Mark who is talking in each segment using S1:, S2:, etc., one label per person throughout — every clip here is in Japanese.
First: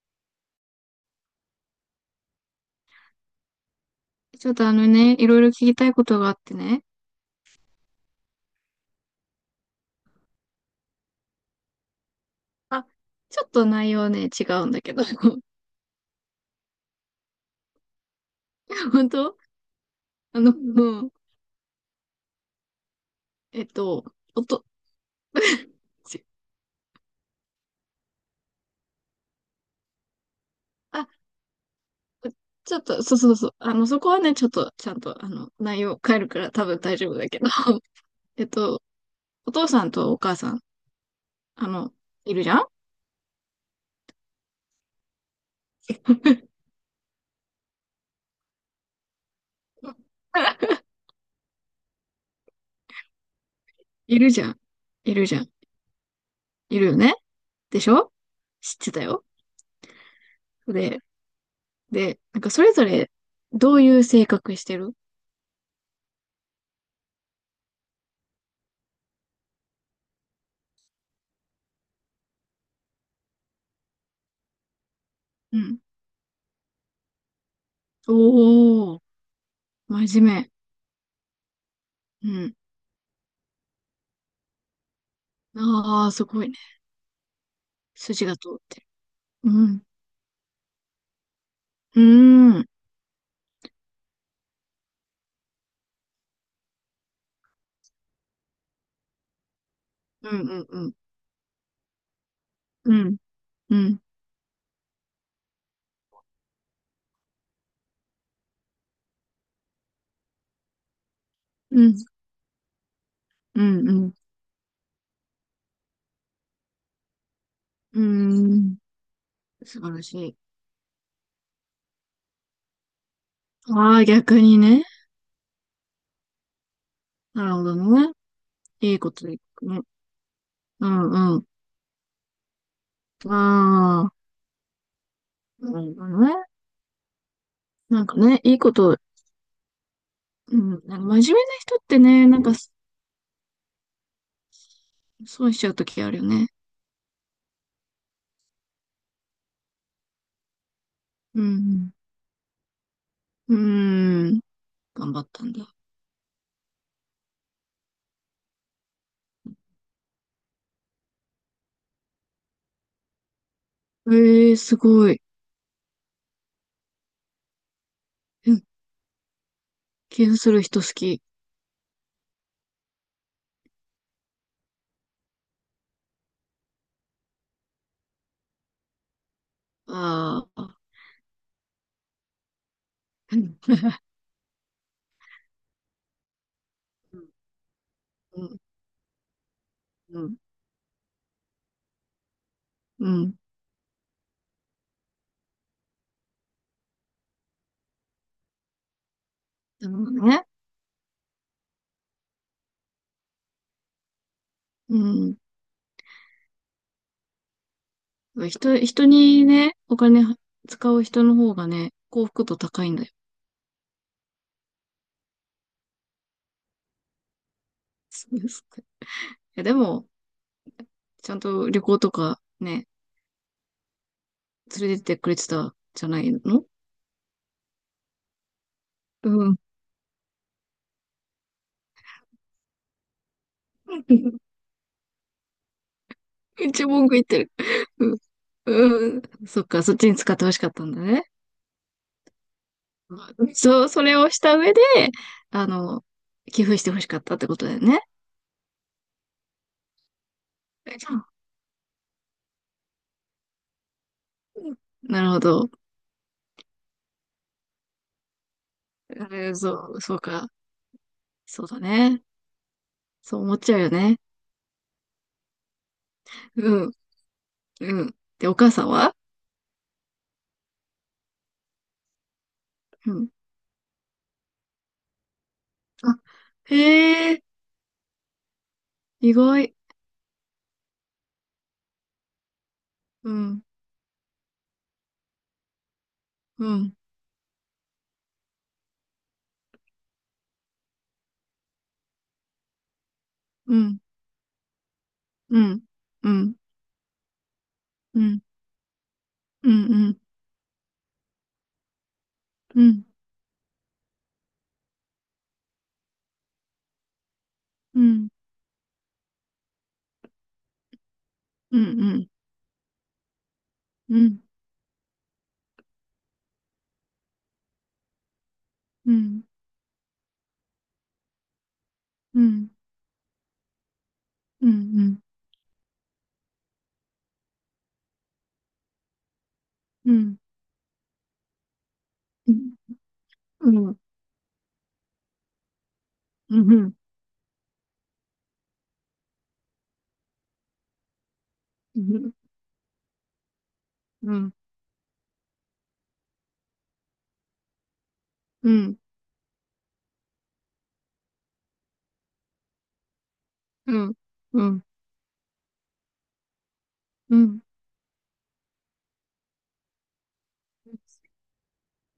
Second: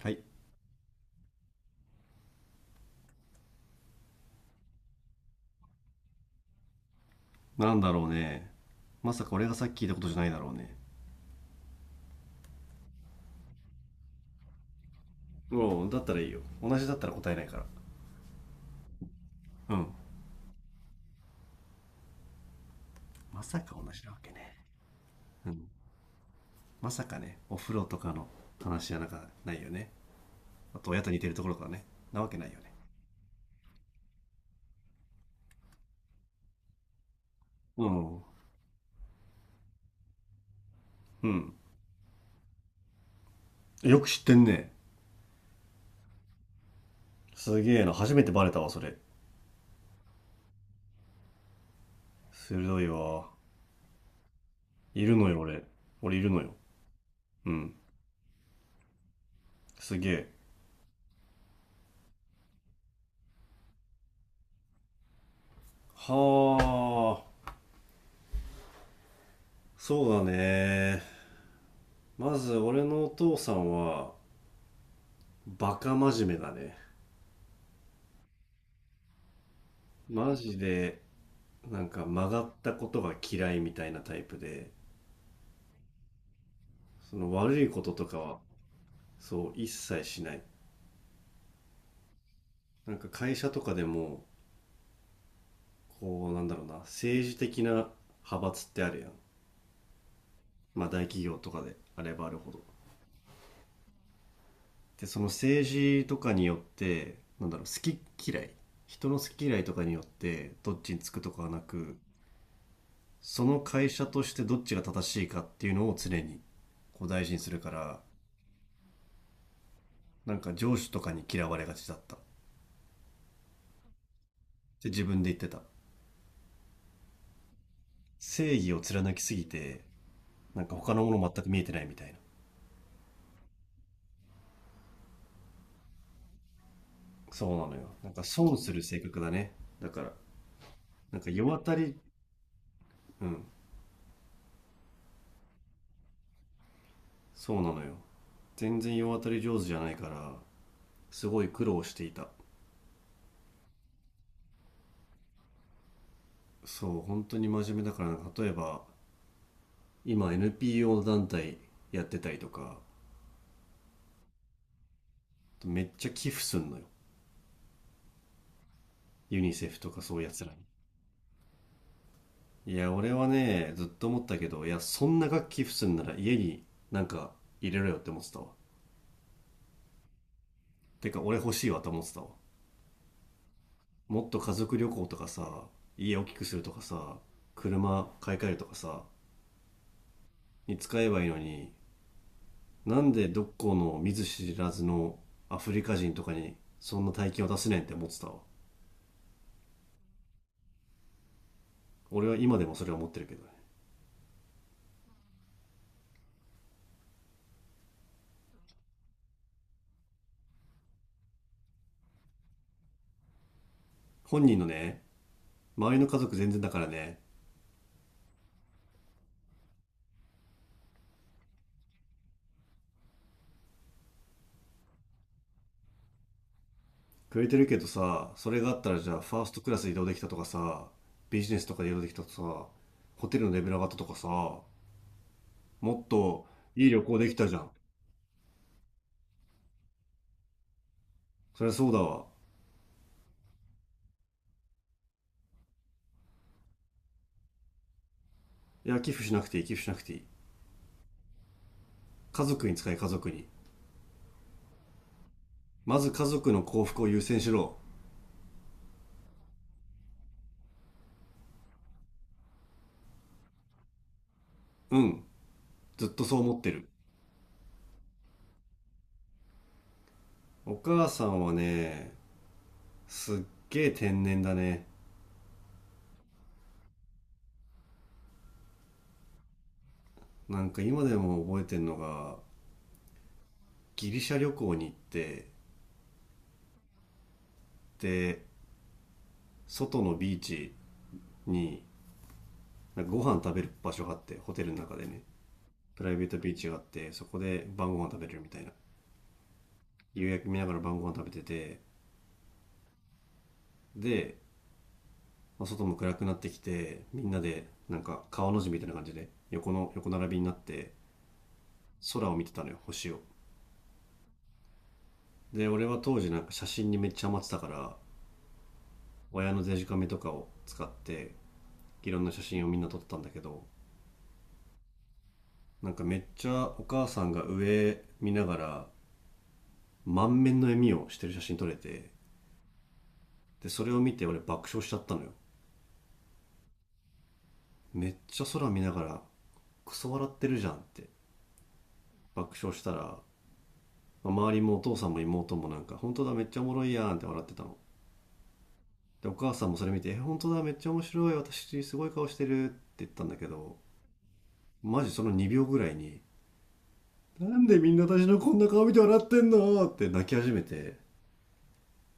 S1: はい。
S2: ちょっとあのね、いろいろ聞きたいことがあってね。
S1: なんだろうね。まさか俺がさっき聞いたことじゃないだろうね。
S2: あ、ちょっと内容ね、違うんだけど。
S1: おう、だったらいいよ、同じだったら答えないから。
S2: 本当。
S1: うん。
S2: うん。
S1: まさ
S2: えっ
S1: か同じ
S2: と、
S1: なわけ
S2: お
S1: ね。
S2: と、
S1: うん。
S2: ち
S1: まさかね、お風呂とかの話じゃなんかないよね。あと親
S2: あ、
S1: と似てるところからね。なわけないよね。
S2: ちょっと、そうそうそう。そこはね、ちょっと、ちゃんと、内容変えるから多分大丈夫だけど。
S1: うん。
S2: えっと、お父さんとお母さん、
S1: うん。
S2: あの、いるじゃん。
S1: よく知ってんね。すげえな、初めてバレたわそれ。 鋭いわ。
S2: いるじゃん。
S1: い
S2: い
S1: る
S2: る
S1: の
S2: じ
S1: よ
S2: ゃん。
S1: 俺いるのよ。
S2: いるよね。
S1: うん。
S2: でしょ。知ってたよ。
S1: すげえ。
S2: で、で、なんかそれぞれ、どういう性格してる？
S1: はあ。そうだね。まず俺のお父さんは
S2: う
S1: バ
S2: ん。
S1: カ真面目だね。
S2: おー、真面
S1: マ
S2: 目。
S1: ジで、なんか曲
S2: う
S1: がっ
S2: ん。
S1: たことが嫌いみたいなタイプで、
S2: ああ、すごいね。
S1: その悪いこととか
S2: 筋が
S1: は、
S2: 通ってる。
S1: そ
S2: う
S1: う、一
S2: ん。
S1: 切しない。
S2: うーん。
S1: なんか会社とかでも、こう、なんだろうな、政治的な派閥ってあるやん。
S2: うんうん
S1: ま
S2: う
S1: あ
S2: ん。
S1: 大企業とかであればあるほど。
S2: うん。うん。
S1: で、その政治とかによって、なんだろう、好き嫌い。人の好き嫌いとかによって、どっちにつくとかはな
S2: う
S1: く、
S2: ん。
S1: その
S2: う
S1: 会
S2: ん。う
S1: 社
S2: ん。
S1: としてどっちが正しいかっていうのを常に、こう大事にするから、
S2: うん。素晴らし
S1: な
S2: い。
S1: んか上司とかに嫌われがちだったっ
S2: ああ、逆にね。
S1: て自分で言ってた。
S2: なるほどね。
S1: 正義を
S2: いいこ
S1: 貫き
S2: と
S1: す
S2: い
S1: ぎ
S2: くね。
S1: て、なんか
S2: う
S1: 他のもの
S2: んう
S1: 全
S2: ん。
S1: く見えてないみたいな。
S2: ああ、なるほどね。
S1: そうなのよ。
S2: なん
S1: なん
S2: か
S1: か
S2: ね、い
S1: 損
S2: い
S1: す
S2: こ
S1: る
S2: と、
S1: 性格だね。だから、
S2: うん。なんか真面目
S1: なん
S2: な
S1: か世当た
S2: 人っ
S1: り、
S2: てね、なんか
S1: うん、
S2: 損しちゃうときあるよね。
S1: そうなのよ。全然世当たり上手じゃないから、す
S2: う
S1: ごい苦労
S2: ん。
S1: していた。
S2: うん。頑張ったんだ。
S1: そう、本当に真面目だからな、例えば、今 NPO 団体やってたりとか、
S2: ええー、すごい。
S1: めっちゃ寄付すんのよ。
S2: うん。
S1: ユニセフとかそういう
S2: 気
S1: や
S2: に
S1: つ
S2: す
S1: ら
S2: る
S1: に。
S2: 人好き。
S1: いや、俺はね、ずっと思ったけど、いや、そんな楽器普通なら家になんか入れろよって思ってたわ。
S2: ああ。
S1: てか、俺欲しいわと思ってたわ。
S2: うん、
S1: もっと家族旅行とかさ、家大きくするとかさ、車買い
S2: う
S1: 替える
S2: ん、
S1: とかさ、
S2: うん、
S1: に使えばいいのに、な
S2: う
S1: んで
S2: ん。
S1: どっこの見ず知らずのアフリカ人とかにそんな大金を出せねんって思ってたわ。
S2: でもね、
S1: 俺は今でもそれは思ってるけどね。
S2: うん。人にね、お金は使う人の方がね、幸福度高いんだよ。
S1: 本人のね、周りの家族全然だからね、
S2: そうですか。いや、でも、ちゃんと旅行とかね、連れてってくれてたじゃないの。
S1: くれてるけどさ、それがあったらじゃあ
S2: う
S1: ファース
S2: ん。
S1: トクラス移動できたとかさ、ビジネスとかで移動できたとかさ、ホテルのレベル上がったとかさ、もっと
S2: 一
S1: いい旅
S2: 文句
S1: 行
S2: 言っ
S1: でき
S2: て
S1: た
S2: る。
S1: じゃん。
S2: うん。うん。そっか、そっちに使ってほしかったんだね。
S1: そりゃそうだわ。
S2: そう、それをした上で、あの、寄付してほしかったってことだよね。
S1: いや、寄付しなくていい、寄付しなくていい。
S2: うん。
S1: 家族に使え、家族に。
S2: なるほど。
S1: まず家族の幸福を優先しろ。
S2: そう、そうか。そうだね。そう思っちゃうよね。
S1: うん、ずっとそう思ってる。
S2: うん、うん。で、お母さんは？
S1: お母さんはね、
S2: うん。
S1: すっげえ天然だね。
S2: あ、へえ、意外。
S1: なんか今でも覚えてんのが、
S2: うん、
S1: ギリシャ旅行に行って、
S2: うん、
S1: で、外のビーチになんかご飯食べる
S2: う
S1: 場
S2: ん、
S1: 所があって、ホテルの中でね、
S2: うん、
S1: プライベー
S2: う
S1: トビ
S2: ん、
S1: ーチがあって、そこで晩ご飯食
S2: う
S1: べれる
S2: ん、
S1: みたいな。
S2: うん、うん、
S1: 夕焼け見ながら晩ご飯食べてて、
S2: うん、うん、
S1: で、まあ、外も暗くなってきて、みんなで、な
S2: う
S1: んか
S2: ん、
S1: 川の字みたいな感じで、横の、横並びになって、
S2: う
S1: 空
S2: ん、
S1: を見てたのよ、星を。
S2: うん、
S1: で、俺は当時なんか写真にめっちゃハマってたから、
S2: うん、うん、
S1: 親のデジカメとかを使って、いろんな
S2: う
S1: 写真を
S2: ん、
S1: みんな撮ってたんだけど、
S2: うん、うん、
S1: なんかめっちゃお母さんが上見ながら、
S2: うん、うん、
S1: 満面の笑みをしてる写真撮れて、
S2: う
S1: で
S2: ん、
S1: そ
S2: う
S1: れ
S2: ん、
S1: を見て俺爆笑しちゃったのよ。
S2: うん、うん、
S1: めっちゃ空見ながらクソ笑ってるじゃんって爆笑したら、まあ周りもお父さんも妹もなんか本当だめっちゃおもろいやんって笑ってたの。
S2: うん、
S1: でお母さんもそれ見て「え本当だめっちゃ面白い私すごい顔してる」って言ったんだけど、
S2: うん、
S1: マジその2秒ぐらいに
S2: う
S1: 「な
S2: ん、
S1: んでみんな私のこんな顔見て笑ってんの？」って泣き始めて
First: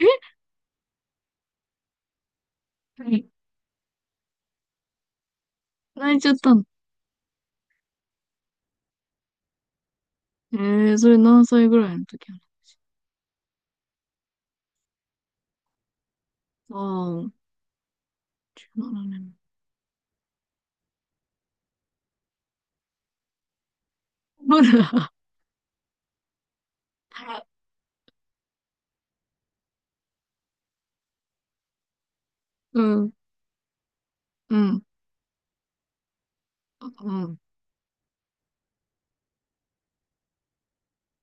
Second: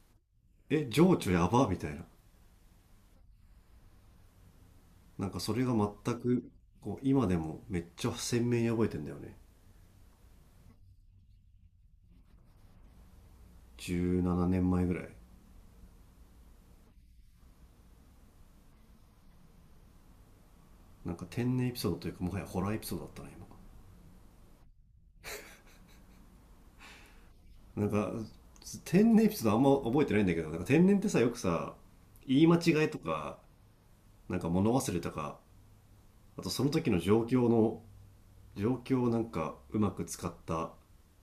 S2: え、
S1: 「え情緒やば」みたいな。なんかそれが
S2: 泣
S1: 全
S2: いちゃっ
S1: く
S2: たの？
S1: こう今でもめっちゃ鮮明に覚えてんだよね。
S2: ええ、それ何歳ぐらいの時な
S1: 17年前ぐらい。
S2: の？ああ、なるほどね。
S1: なんか天然エピソードというかもはやホラーエピソードだったな今。
S2: ほら。はい。
S1: なんか天然エピソードあんま覚えてないんだけど、なんか天然ってさ、よくさ、言い間
S2: う
S1: 違いと
S2: ん、
S1: か、なんか
S2: う
S1: 物
S2: ん、
S1: 忘れとか、あとその時の
S2: う
S1: 状
S2: ん、
S1: 況の、状況をなんかうまく使った、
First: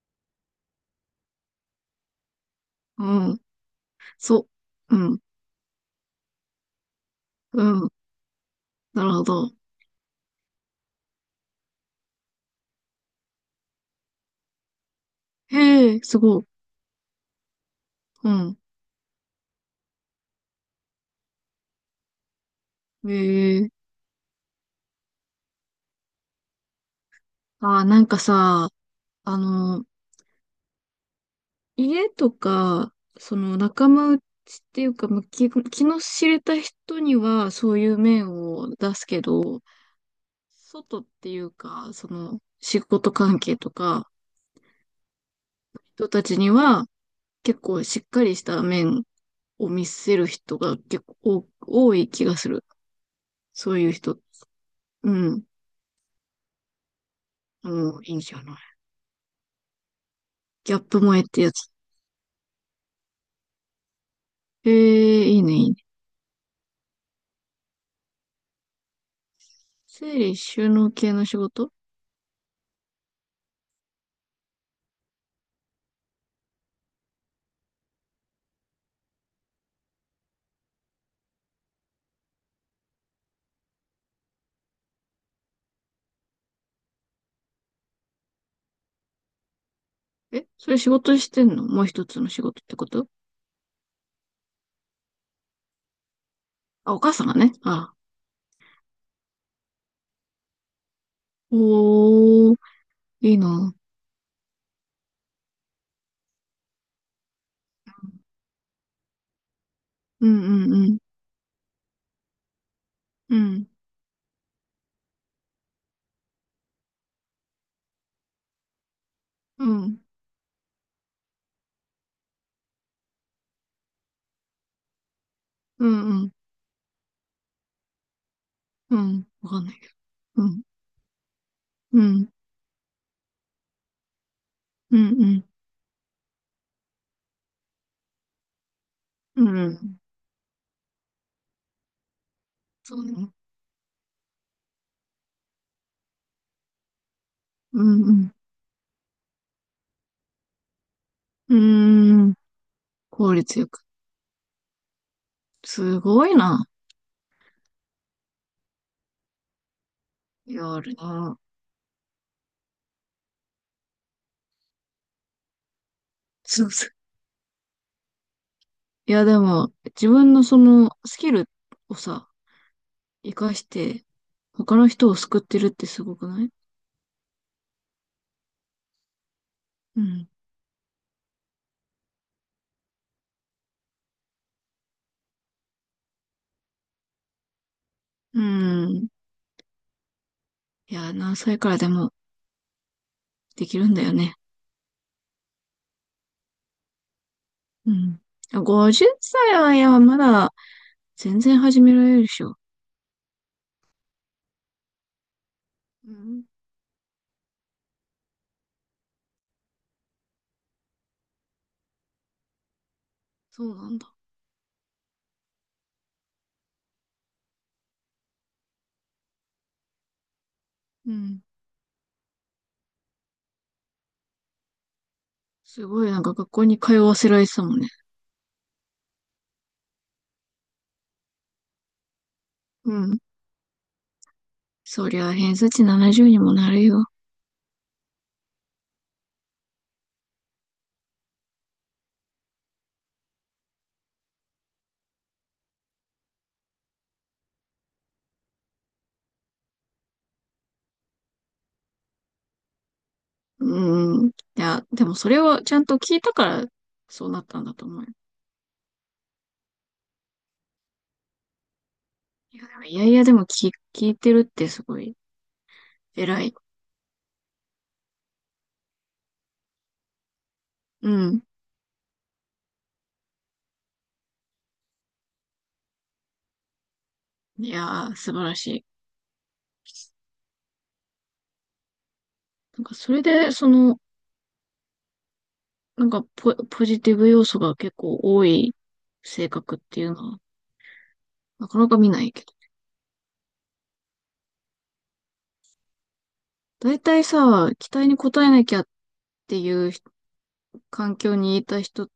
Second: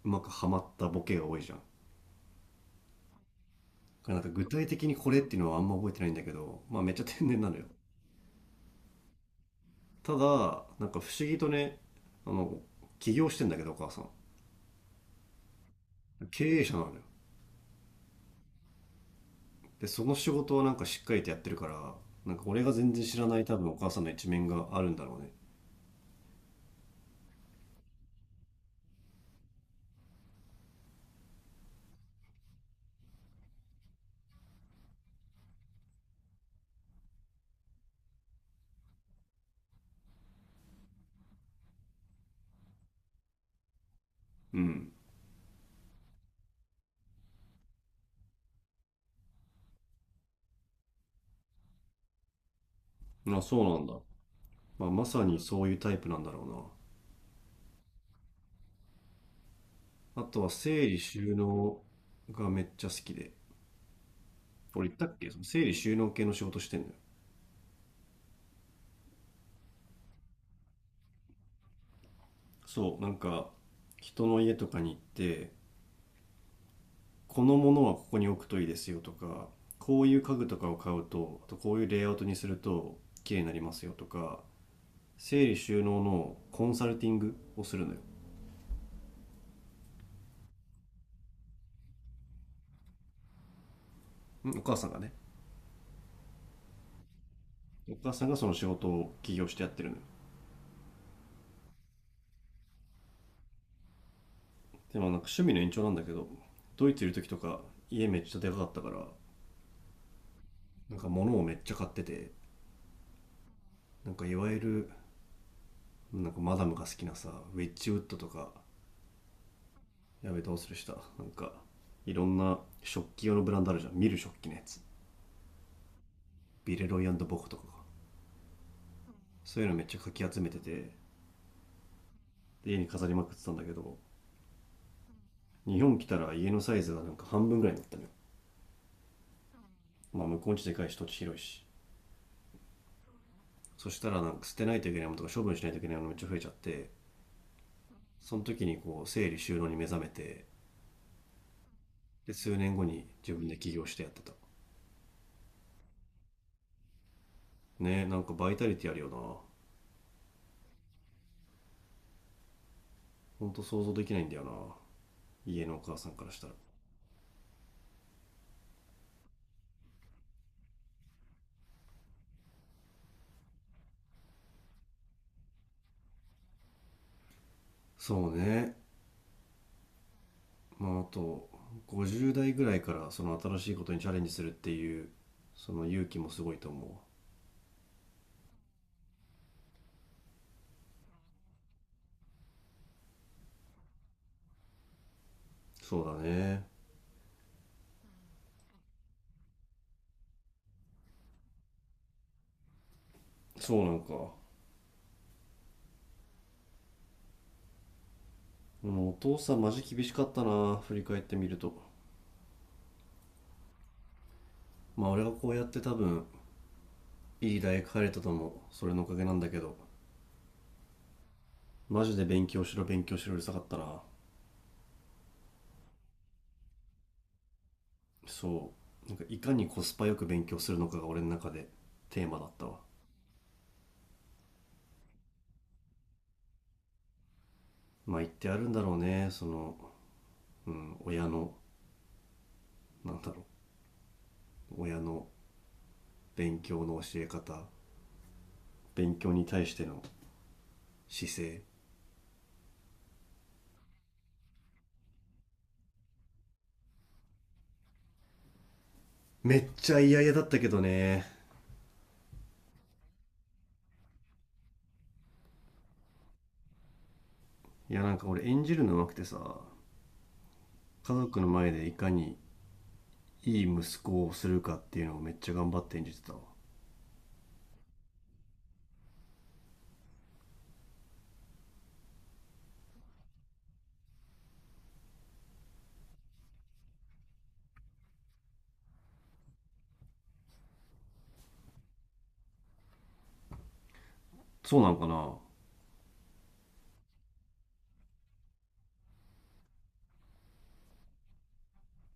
S1: うまくはまったボケが多いじゃん。だ
S2: うん、
S1: からなんか具
S2: そ
S1: 体的に
S2: う、う
S1: これ
S2: ん、
S1: っていうのはあんま覚えてないんだけど、まあめっちゃ天然なの
S2: う
S1: よ。
S2: ん、なるほど。
S1: ただなんか不思議とね、あの、起業してんだけどお母さん、
S2: へえ、すごい。
S1: 経営者なのよ。
S2: うん、
S1: でその仕事をなんかしっかりとやってるから、なんか俺が全然知らない多
S2: へ
S1: 分
S2: え。
S1: お母さんの一面があるんだろうね。
S2: あー、なんかさ、あの、家とか、その仲間内っていうか、まあ、気の知れた人にはそういう面を出すけど、外っていうか、その仕事関係とか、
S1: うん。
S2: 人たちには結構しっかりした面を見せる人が結構多い気がする。
S1: あそ
S2: そ
S1: うな
S2: う
S1: ん
S2: いう
S1: だ、
S2: 人って。
S1: まあ、ま
S2: う
S1: さに
S2: ん。
S1: そういうタイプなんだろう
S2: もういいんじゃない。
S1: な。あとは
S2: ギャッ
S1: 整理
S2: プ萌えっ
S1: 収
S2: てやつ。
S1: 納がめっちゃ好きで、
S2: え
S1: 俺言ったっけ、
S2: え、
S1: そ
S2: い
S1: の
S2: いね、
S1: 整
S2: いい
S1: 理
S2: ね。
S1: 収納系の仕事してんのよ。
S2: 整理収納系の仕事。
S1: そう、なんか人の家とかに行って、このものはここに置くといいですよとか、こういう家具とかを買うと、あとこういうレイアウトにすると綺麗になりますよとか、整理収納のコンサルティングをするのよ。
S2: え、それ仕事してんの？もう一つの仕事ってこと？
S1: うん、お母さんがね。
S2: あ、お母さんがね。あ、
S1: お母さんがその仕事を起業してやってるのよ。
S2: おー、いいな。
S1: でもなんか趣味の延長なんだけど、ドイツいる時とか家めっちゃでかかったから、
S2: うんうんう
S1: な
S2: ん。
S1: んか物をめっちゃ買ってて、
S2: うん。
S1: なんかいわゆる、なんかマダムが好きなさ、ウェッジウッドとか、
S2: うん。
S1: やべどうするしたなんか、いろんな食器用のブランドあるじゃん、見る食器のやつ、
S2: うんうん。
S1: ビレロイボコとかが、
S2: うん。わか
S1: そう
S2: ん
S1: いう
S2: な
S1: の
S2: い
S1: めっ
S2: け
S1: ちゃかき集
S2: ど。う
S1: めて
S2: ん。
S1: て、
S2: うん。
S1: 家に飾りまくってたんだけど、
S2: うんうん。
S1: 日本来たら家のサイズがなんか半分ぐらいになったのよ。
S2: うん。
S1: まあ向こうちでかいし土地広いし。
S2: そうね。
S1: そしたらなんか捨てないといけないものとか処分しないといけないものめっちゃ増えちゃって、
S2: うんうん。
S1: その時にこう整理収納に目覚めて、
S2: うー
S1: で
S2: ん。
S1: 数年後に自
S2: 効
S1: 分で
S2: 率よ
S1: 起
S2: く。
S1: 業してやってた。
S2: すごいな。
S1: ね、なんかバイタリティあるよな。
S2: やるな。
S1: ほんと想像できないんだよな、家のお母さんからしたら。
S2: そうそう。いや、でも、自分のそのスキルをさ、活かして、他の人を救ってるってすごくない？
S1: そうね。
S2: うん。
S1: まああと50代ぐらいからその新しいことにチャレンジするっていう、その勇気もすごいと思う。
S2: うん。いや、何歳からでもできるんだよね。
S1: そうだね。
S2: うん。50歳は、いや、まだ全然始められるでしょ。
S1: そうなんかも
S2: うん。
S1: う、お父さんマジ厳しかったな振り返ってみると。
S2: そうなんだ。
S1: まあ俺がこうやって多分いい大学入れたともそれのおかげなんだけど、
S2: うん。
S1: マジで勉強しろ勉強しろうるさかったな。
S2: すごい、なんか学校に通わせられてたもんね。
S1: そうなんかいかにコスパよく勉強するのかが俺の中でテーマだったわ。
S2: うん。そりゃ、偏差値70にもなるよ。
S1: まあ言ってあるんだろうね、その、うん、親の、なんだろう、親の勉強の教え方、勉強に対しての姿勢。
S2: うん。いや、でもそれをちゃんと聞いたから、そうなったんだと思うよ。
S1: めっちゃ嫌々だったけどね。
S2: いや、でもいやいやでも聞いてるってすごい偉い。
S1: いや、なんか俺演じるの上手くてさ、
S2: う
S1: 家族
S2: ん。
S1: の前でいかにいい息子をするかっていうのをめっちゃ頑張って演じてたわ。
S2: いやー、素晴らしい。なんかそれで、なんかポジティブ要素が結構多い性格っていうのは、なかなか見ないけど。
S1: そうなんかな。は
S2: 大体さ、期待に応えなきゃっていう環境にいた人っ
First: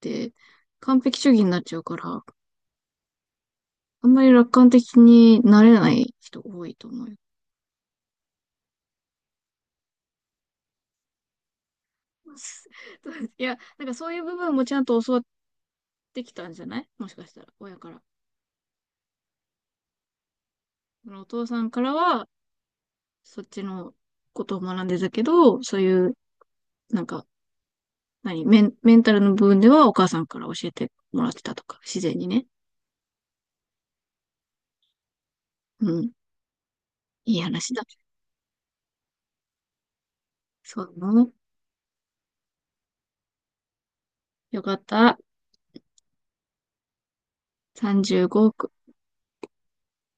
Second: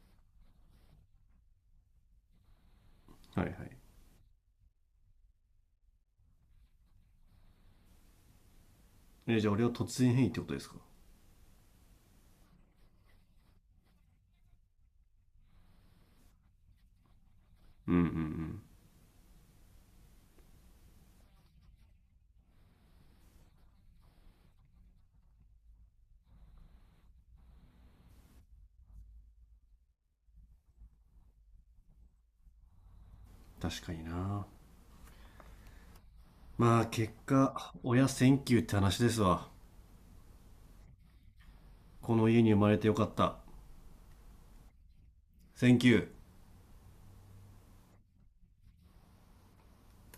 S2: て、完璧主義になっちゃうから、
S1: いはい。
S2: あんまり楽観的になれない人多いと思うよ。
S1: え、じゃあ俺は突然変異ってことですか。
S2: いや、なんかそういう部分もちゃんと教わってきたんじゃない？もしかしたら、親か
S1: うんうん
S2: ら。
S1: うん。
S2: そのお父さんからは、そっちのことを学んでたけど、そういう、なんか、何、メン、メンタルの部分ではお母さんから教えてもらってたとか、自然にね。
S1: 確かにな。
S2: うん。
S1: まあ結
S2: いい
S1: 果
S2: 話だ。
S1: 親センキューって話ですわ。
S2: そうなの。
S1: この家に生まれてよかった。
S2: よかった。
S1: センキュー。
S2: 35億。